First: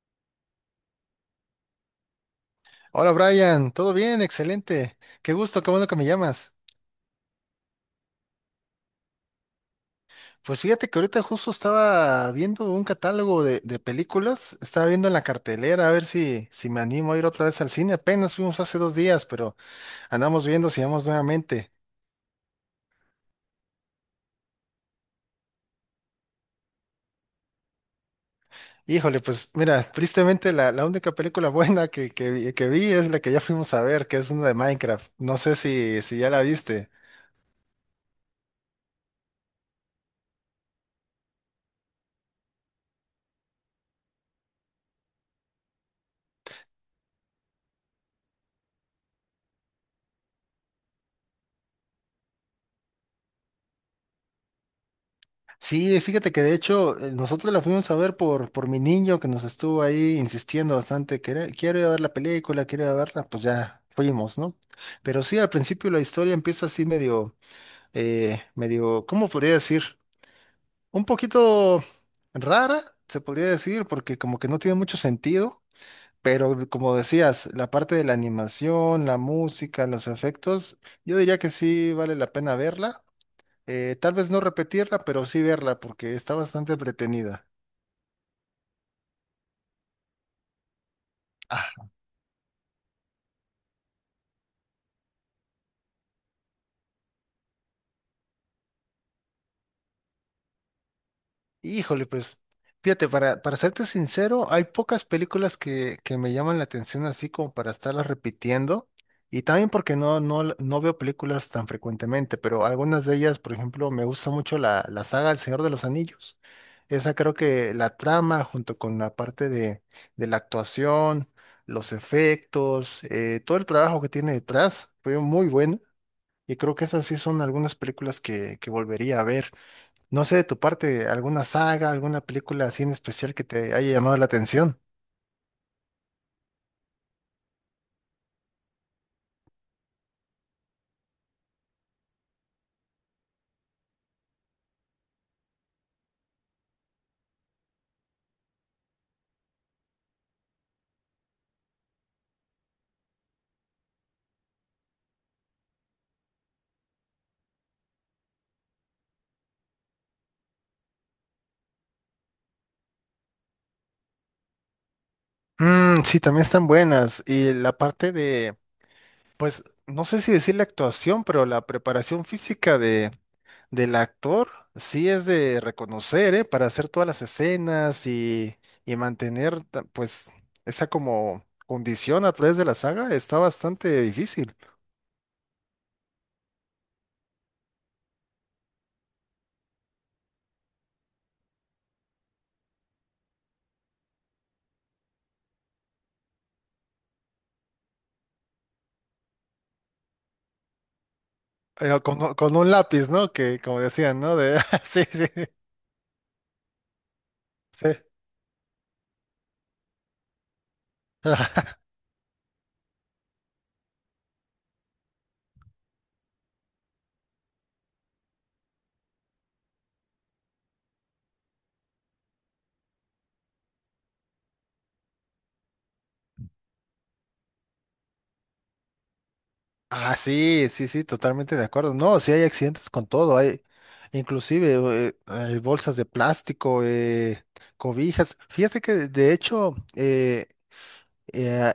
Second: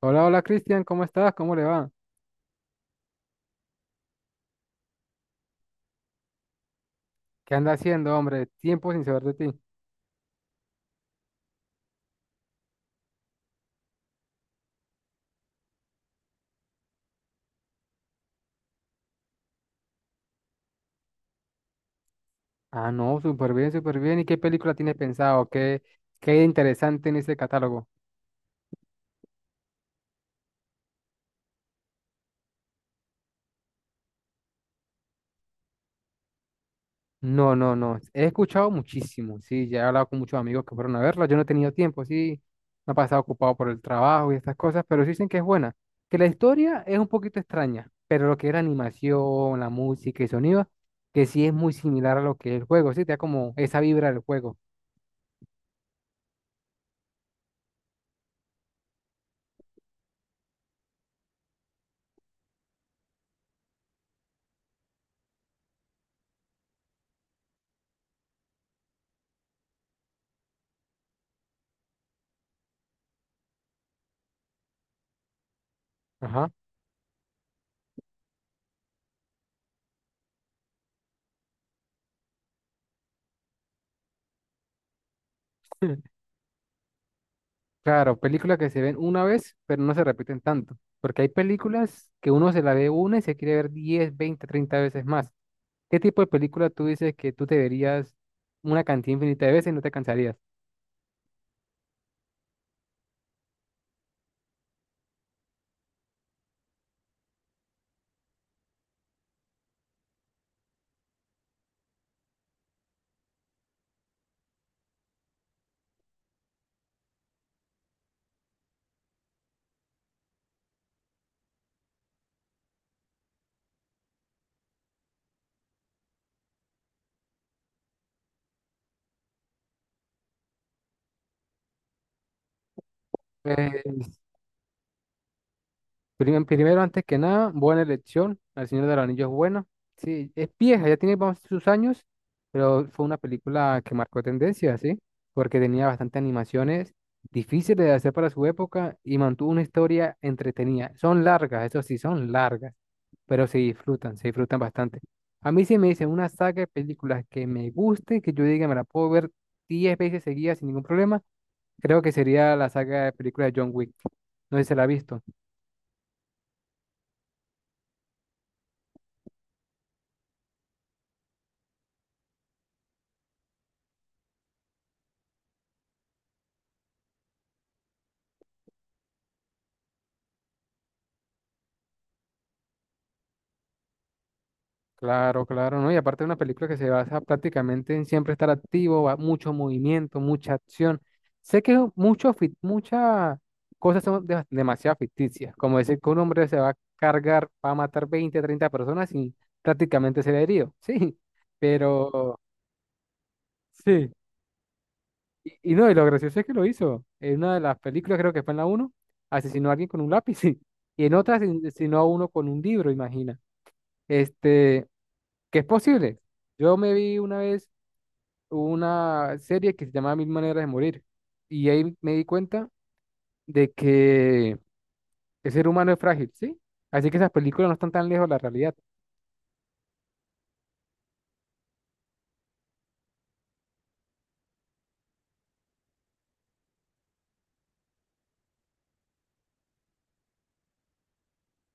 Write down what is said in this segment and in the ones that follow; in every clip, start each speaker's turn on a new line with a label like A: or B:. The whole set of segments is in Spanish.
A: Hola, hola Cristian, ¿cómo estás? ¿Cómo le va?
B: Hola Brian, ¿todo bien? Excelente. Qué gusto, qué bueno que me llamas.
A: ¿Qué anda haciendo, hombre? Tiempo sin saber de ti.
B: Pues fíjate que ahorita justo estaba viendo un catálogo de películas, estaba viendo en la cartelera a ver si me animo a ir otra vez al cine. Apenas fuimos hace dos días, pero andamos viendo si vamos nuevamente.
A: Ah, no, súper bien, súper bien. ¿Y qué película tienes pensado? ¿Qué interesante en ese catálogo?
B: Híjole, pues mira, tristemente la única película buena que vi es la que ya fuimos a ver, que es una de Minecraft. No sé si ya la viste.
A: No, no, no. He escuchado muchísimo, sí. Ya he hablado con muchos amigos que fueron a verla. Yo no he tenido tiempo, sí. Me he pasado ocupado por el trabajo y estas cosas, pero sí dicen que es buena. Que la historia es un poquito extraña, pero lo que era animación, la música y sonido, que sí es muy similar a lo que es el juego, sí. Te da como esa vibra del juego.
B: Sí, fíjate que de hecho nosotros la fuimos a ver por mi niño que nos estuvo ahí insistiendo bastante, que quiero ir a ver la película, quiero ir a verla, pues ya fuimos, ¿no? Pero sí, al principio la historia empieza así medio, ¿cómo podría decir? Un poquito rara, se podría decir, porque como que no tiene mucho sentido,
A: Ajá.
B: pero como decías, la parte de la animación, la música, los efectos, yo diría que sí vale la pena verla. Tal vez no repetirla, pero sí verla porque está bastante entretenida.
A: Claro, películas que se ven una vez, pero no se repiten tanto. Porque hay
B: Ah,
A: películas que uno se la ve una y se quiere ver 10, 20, 30 veces más. ¿Qué tipo de película tú dices que tú te verías una cantidad infinita de veces y no te cansarías?
B: híjole, pues, fíjate, para serte sincero, hay pocas películas que me llaman la atención así como para estarlas repitiendo. Y también porque no veo películas tan frecuentemente, pero algunas de ellas, por ejemplo, me gusta mucho la saga El Señor de los Anillos. Esa creo que la trama, junto con la parte de la actuación, los efectos, todo el trabajo que tiene detrás, fue muy bueno. Y creo que esas sí son algunas películas que volvería a ver. No sé de tu parte, alguna saga, alguna película así en especial que te haya llamado
A: Pues,
B: la atención.
A: Primero, antes que nada, buena elección. El Señor del Anillo es buena. Sí, es vieja, ya tiene vamos, sus años, pero fue una película que marcó tendencia, ¿sí? Porque tenía bastantes animaciones difíciles de hacer para su época y mantuvo una historia entretenida. Son largas, eso sí, son largas, pero se disfrutan bastante. A mí sí me dicen una saga de películas que me guste, que yo diga me la puedo ver 10 veces seguidas sin ningún problema, creo que sería la saga de películas de John Wick. No sé si se la ha visto.
B: Mm, sí, también están buenas. Y la parte de, pues, no sé si decir la actuación, pero la preparación física de, del actor sí es de reconocer, ¿eh? Para hacer todas las escenas y mantener, pues, esa como condición a través de la saga está bastante difícil.
A: Claro, claro, ¿no? Y aparte de una película que se basa prácticamente en siempre estar activo, mucho movimiento, mucha acción. Sé que mucho, muchas cosas son demasiado ficticias, como decir que un hombre se va a cargar, va a matar 20, 30 personas y prácticamente se herido, sí,
B: eh, con, un
A: pero
B: con un lápiz, ¿no? Que como
A: sí.
B: decían, ¿no? De, sí, sí,
A: Y no, y lo gracioso es que lo hizo. En una de las
B: sí.
A: películas, creo que fue en la uno asesinó a alguien con un lápiz. Y en otra asesinó a uno con un libro, imagina. Este, que es posible. Yo me vi una vez una serie que se llamaba Mil Maneras de Morir. Y ahí me di cuenta de que el ser humano es frágil, ¿sí? Así que esas películas no están tan lejos de la realidad.
B: Ah, sí, totalmente de acuerdo. No, sí hay accidentes con todo, hay inclusive hay bolsas de plástico, cobijas. Fíjate que de hecho, Eh,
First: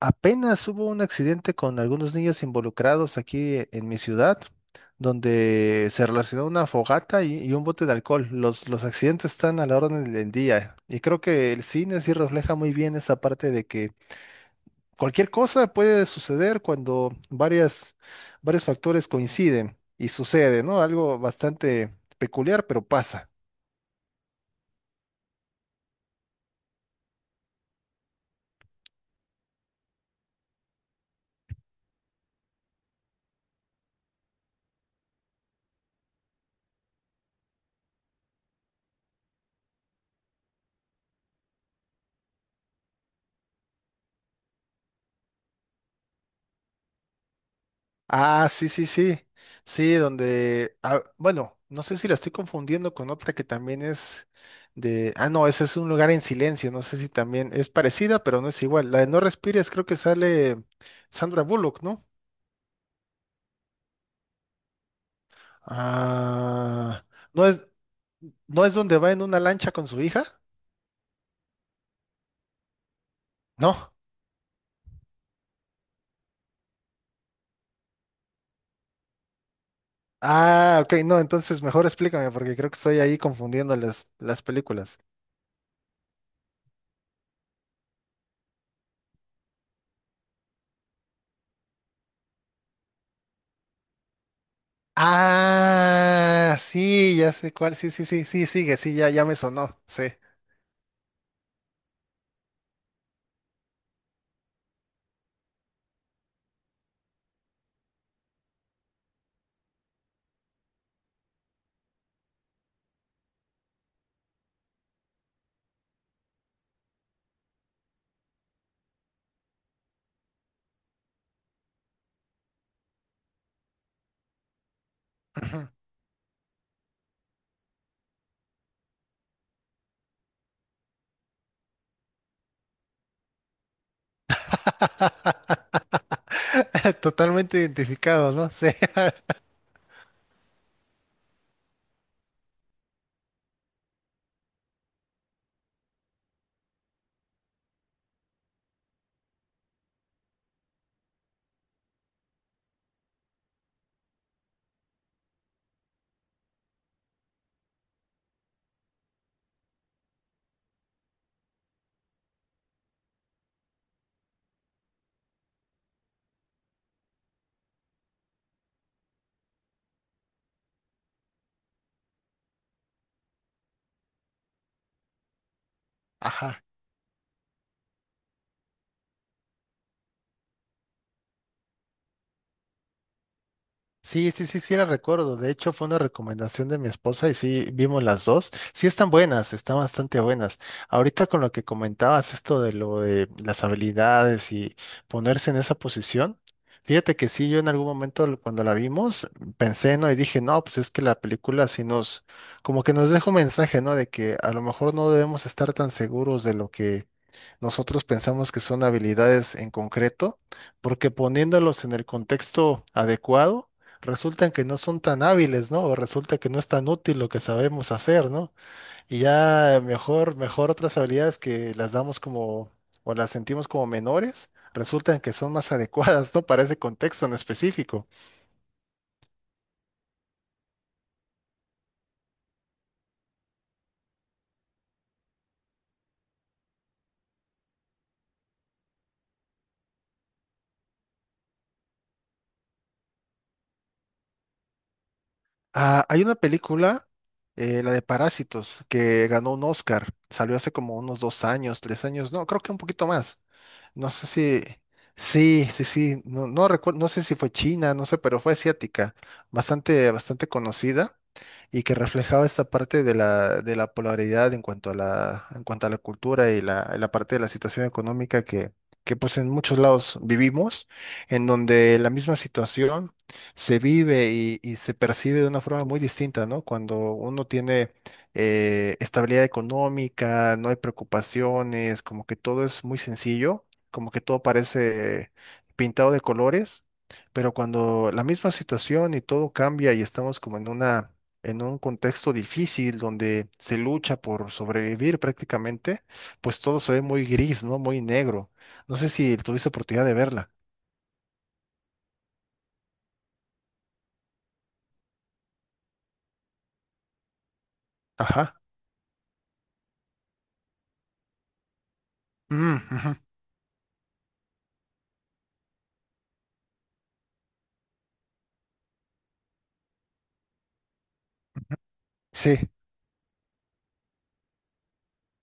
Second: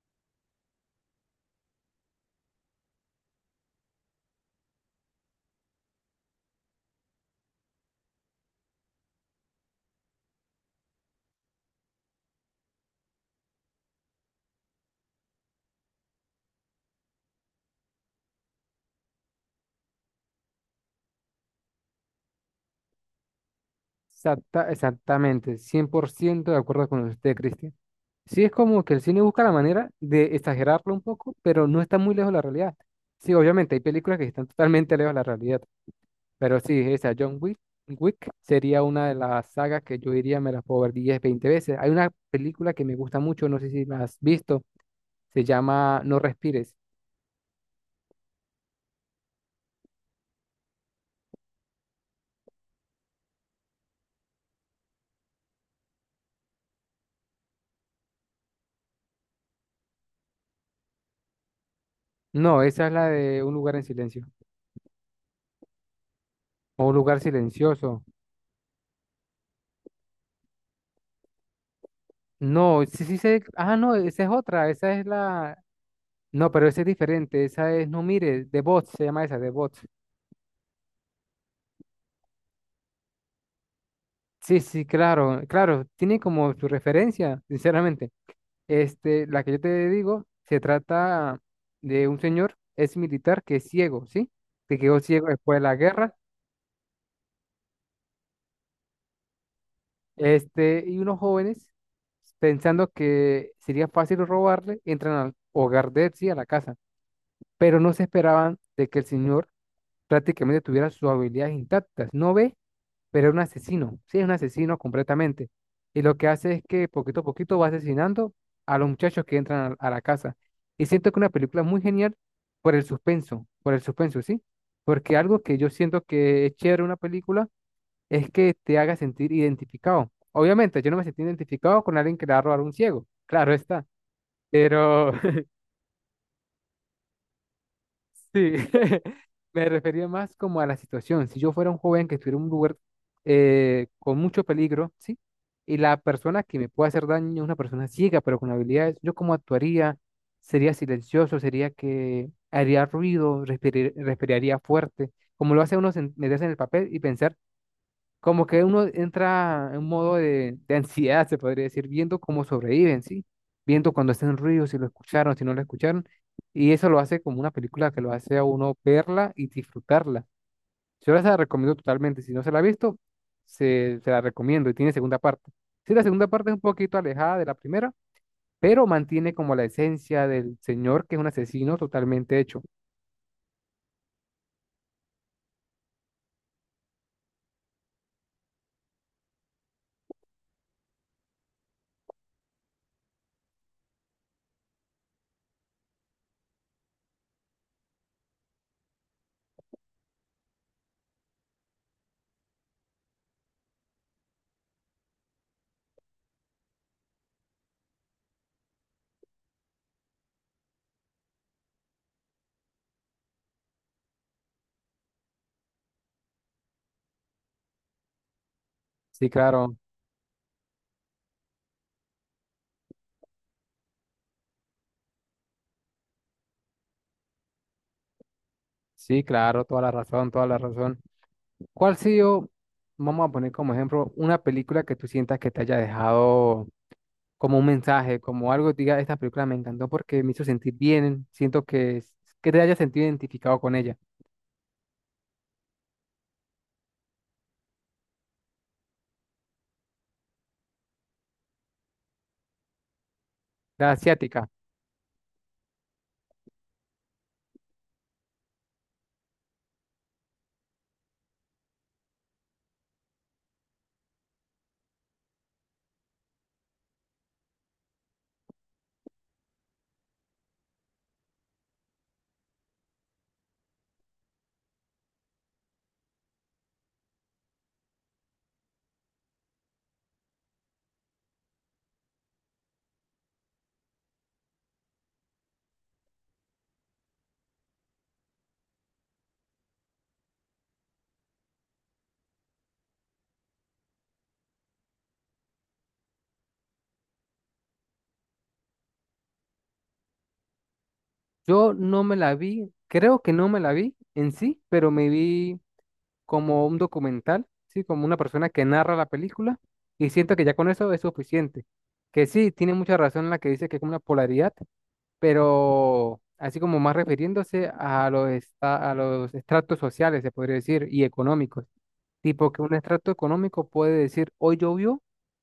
B: apenas hubo un accidente con algunos niños involucrados aquí en mi ciudad, donde se relacionó una fogata y un bote de alcohol. Los accidentes están a la orden del día y creo que el cine sí refleja muy bien esa parte de que cualquier cosa puede suceder cuando varios factores coinciden y sucede, ¿no? Algo bastante peculiar, pero pasa.
A: Exactamente, 100% de acuerdo con usted, Cristian. Sí, es como que el cine busca la manera de exagerarlo un poco, pero no está muy lejos de la realidad. Sí, obviamente, hay películas que están totalmente lejos de la realidad, pero sí, esa John Wick, Wick sería una de las sagas que yo diría me las puedo ver 10, 20 veces. Hay una película que me gusta mucho, no sé si la has visto. Se llama No respires.
B: Ah, sí, sí, sí. Sí, donde. Ah, bueno, no sé si la estoy confundiendo con otra que también es de. Ah, no, ese es un lugar en silencio. No sé si también es parecida, pero no es igual. La de No Respires, creo que sale Sandra Bullock, ¿no?
A: No, esa es la de Un lugar en silencio. O Un
B: Ah.
A: lugar
B: No es,
A: silencioso.
B: no es donde va en una lancha con su hija,
A: No, sí, sí sé. Ah,
B: ¿no?
A: no, esa es otra. Esa es la. No, pero esa es diferente. Esa es No mires, de Bots, se llama esa, de Bots.
B: Ah, ok, no, entonces mejor explícame, porque creo que estoy ahí confundiendo las
A: Sí, sí,
B: películas.
A: claro, claro. Tiene como su referencia, sinceramente. Este, la que yo te digo, se trata de un señor, es militar que es ciego, ¿sí? Que quedó ciego después de la guerra.
B: Ah, sí, ya sé cuál. Sí, sí, sí, sí, sigue, sí, ya, ya me sonó. Sí.
A: Este, y unos jóvenes, pensando que sería fácil robarle, entran al hogar de él, sí, a la casa, pero no se esperaban de que el señor prácticamente tuviera sus habilidades intactas. No ve, pero es un asesino, sí, es un asesino completamente. Y lo que hace es que poquito a poquito va asesinando a los muchachos que entran a la casa. Y siento que una película muy genial por el suspenso, ¿sí? Porque algo que
B: Ujú.
A: yo siento que es chévere en una película es que te haga sentir identificado. Obviamente, yo no me sentí identificado con alguien que le va a robar a un ciego, claro está, pero
B: Totalmente identificado, ¿no?
A: sí,
B: Sí.
A: me refería más como a la situación. Si yo fuera un joven que estuviera en un lugar con mucho peligro, ¿sí? Y la persona que me puede hacer daño es una persona ciega, pero con habilidades, ¿yo cómo actuaría? ¿Sería silencioso? ¿Sería que haría ruido? ¿Respiraría fuerte? Como lo hace uno meterse en el papel y pensar. Como que uno entra en un modo de ansiedad, se podría decir, viendo cómo sobreviven, ¿sí? Viendo cuando hacen ruido, si lo escucharon, si no lo escucharon. Y eso lo hace como una película que lo hace a uno verla y disfrutarla. Yo se la recomiendo totalmente. Si no se la ha visto, se la recomiendo y tiene segunda parte. Sí, la segunda parte es un
B: Ajá.
A: poquito alejada de la primera, pero mantiene como la esencia del señor que es un asesino totalmente hecho.
B: Sí, sí, sí, sí, la recuerdo. De hecho, fue una recomendación de mi esposa y sí, vimos las dos. Sí, están buenas, están bastante buenas. Ahorita con lo que comentabas, esto de lo de las habilidades y ponerse en esa posición, fíjate que sí, yo en algún momento cuando la vimos, pensé, ¿no? Y dije, no, pues es que la película sí nos, como que nos deja un mensaje, ¿no? De que a lo mejor no debemos estar tan seguros de lo que nosotros pensamos que son habilidades en concreto, porque poniéndolos en el contexto adecuado, resultan que no son tan hábiles, ¿no? O resulta que no es tan útil lo que sabemos hacer, ¿no? Y
A: Sí, claro,
B: ya mejor otras habilidades que las damos como, o las sentimos como menores, resultan que son más adecuadas, ¿no? Para ese contexto en específico.
A: sí, claro, toda la razón, toda la razón. ¿Cuál ha sido, vamos a poner como ejemplo, una película que tú sientas que te haya dejado como un mensaje, como algo, diga, esta película me encantó porque me hizo sentir bien, siento que, que te hayas sentido identificado con ella,
B: Ah, hay una película, la de Parásitos, que ganó un Oscar, salió hace como unos dos años, tres años, no, creo que un poquito más.
A: la
B: No sé
A: asiática.
B: si, sí, sí, sí, no, no recuerdo, no sé si fue China, no sé, pero fue asiática, bastante conocida y que reflejaba esta parte de la polaridad en cuanto a la cultura y la parte de la situación económica que pues en muchos lados vivimos, en donde la misma situación se vive y se percibe de una forma muy distinta, ¿no? Cuando uno tiene estabilidad económica, no hay preocupaciones, como que todo es muy sencillo, como que todo parece pintado de colores, pero cuando la misma situación y todo cambia y estamos como en un contexto difícil donde se lucha por sobrevivir prácticamente, pues todo se ve muy gris, ¿no? Muy negro. No sé si tuviste oportunidad de verla.
A: Yo no me la vi, creo que no me la vi en sí, pero me vi como un documental, ¿sí? Como una persona
B: Ajá.
A: que narra la película y siento que ya con eso es suficiente. Que sí, tiene
B: Mm,
A: mucha
B: ujú.
A: razón la que dice que es como una polaridad, pero así como más refiriéndose a los, a los estratos sociales, se podría decir, y económicos. Tipo
B: Sí,
A: que un extracto económico puede decir, hoy llovió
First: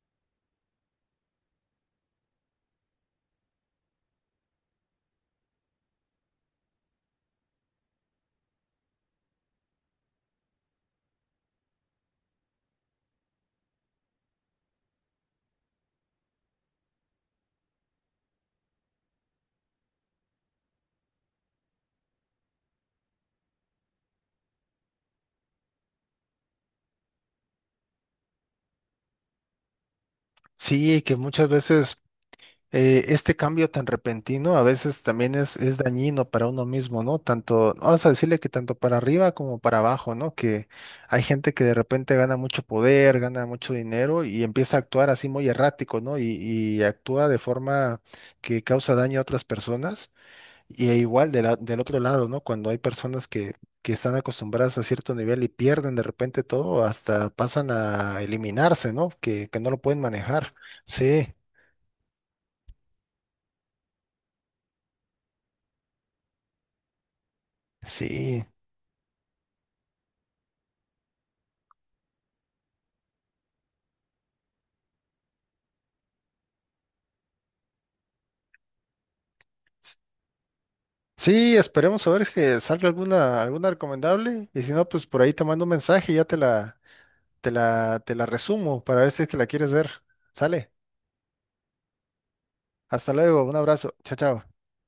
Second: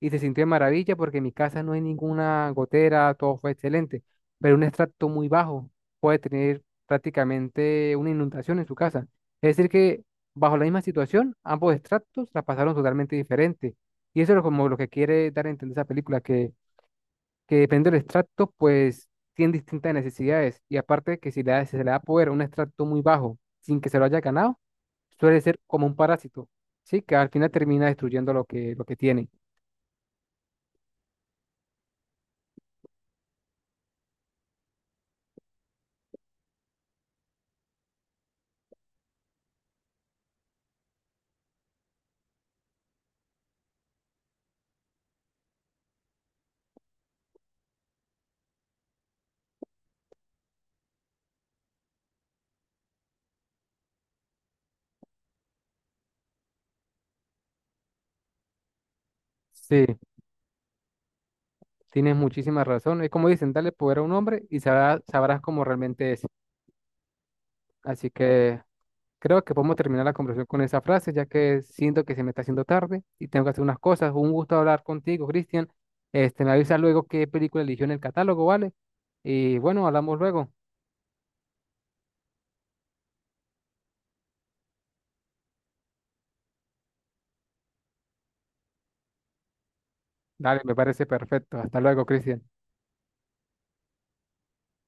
A: y se sintió de maravilla porque en mi casa no hay ninguna gotera, todo fue excelente. Pero un extracto muy bajo puede tener prácticamente una inundación en su casa. Es decir, que bajo la misma situación, ambos extractos la pasaron totalmente diferente. Y eso es como lo que quiere dar a entender esa película, que depende del extracto, pues tienen distintas necesidades. Y aparte que si si se le da poder a un extracto muy bajo sin que se lo haya ganado, suele ser como un parásito, ¿sí? Que al final termina destruyendo lo que tiene.
B: sí, que muchas veces este cambio tan repentino a veces también es dañino para uno mismo, ¿no? Tanto, vamos a decirle que tanto para arriba como para abajo, ¿no? Que hay gente que de repente gana mucho poder, gana mucho dinero y empieza a actuar así muy errático, ¿no? Y actúa de forma que causa daño a otras personas. Y e igual de del otro lado, ¿no? Cuando hay personas que están acostumbradas a cierto nivel y pierden de repente todo, hasta pasan a eliminarse, ¿no? Que no lo
A: Sí,
B: pueden manejar. Sí,
A: tienes muchísima razón. Es como dicen, dale poder a un hombre y sabrás cómo realmente es. Así
B: sí.
A: que creo que podemos terminar la conversación con esa frase, ya que siento que se me está haciendo tarde y tengo que hacer unas cosas. Un gusto hablar contigo, Cristian. Este, me avisas luego qué película eligió en el catálogo, ¿vale? Y bueno, hablamos luego.
B: Sí, esperemos a ver si que salga alguna, alguna recomendable. Y si no, pues por ahí te mando un mensaje y ya te la resumo para ver si es que la quieres ver.
A: Dale,
B: Sale.
A: me parece perfecto. Hasta luego, Cristian.
B: Hasta luego. Un abrazo. Chao, chao.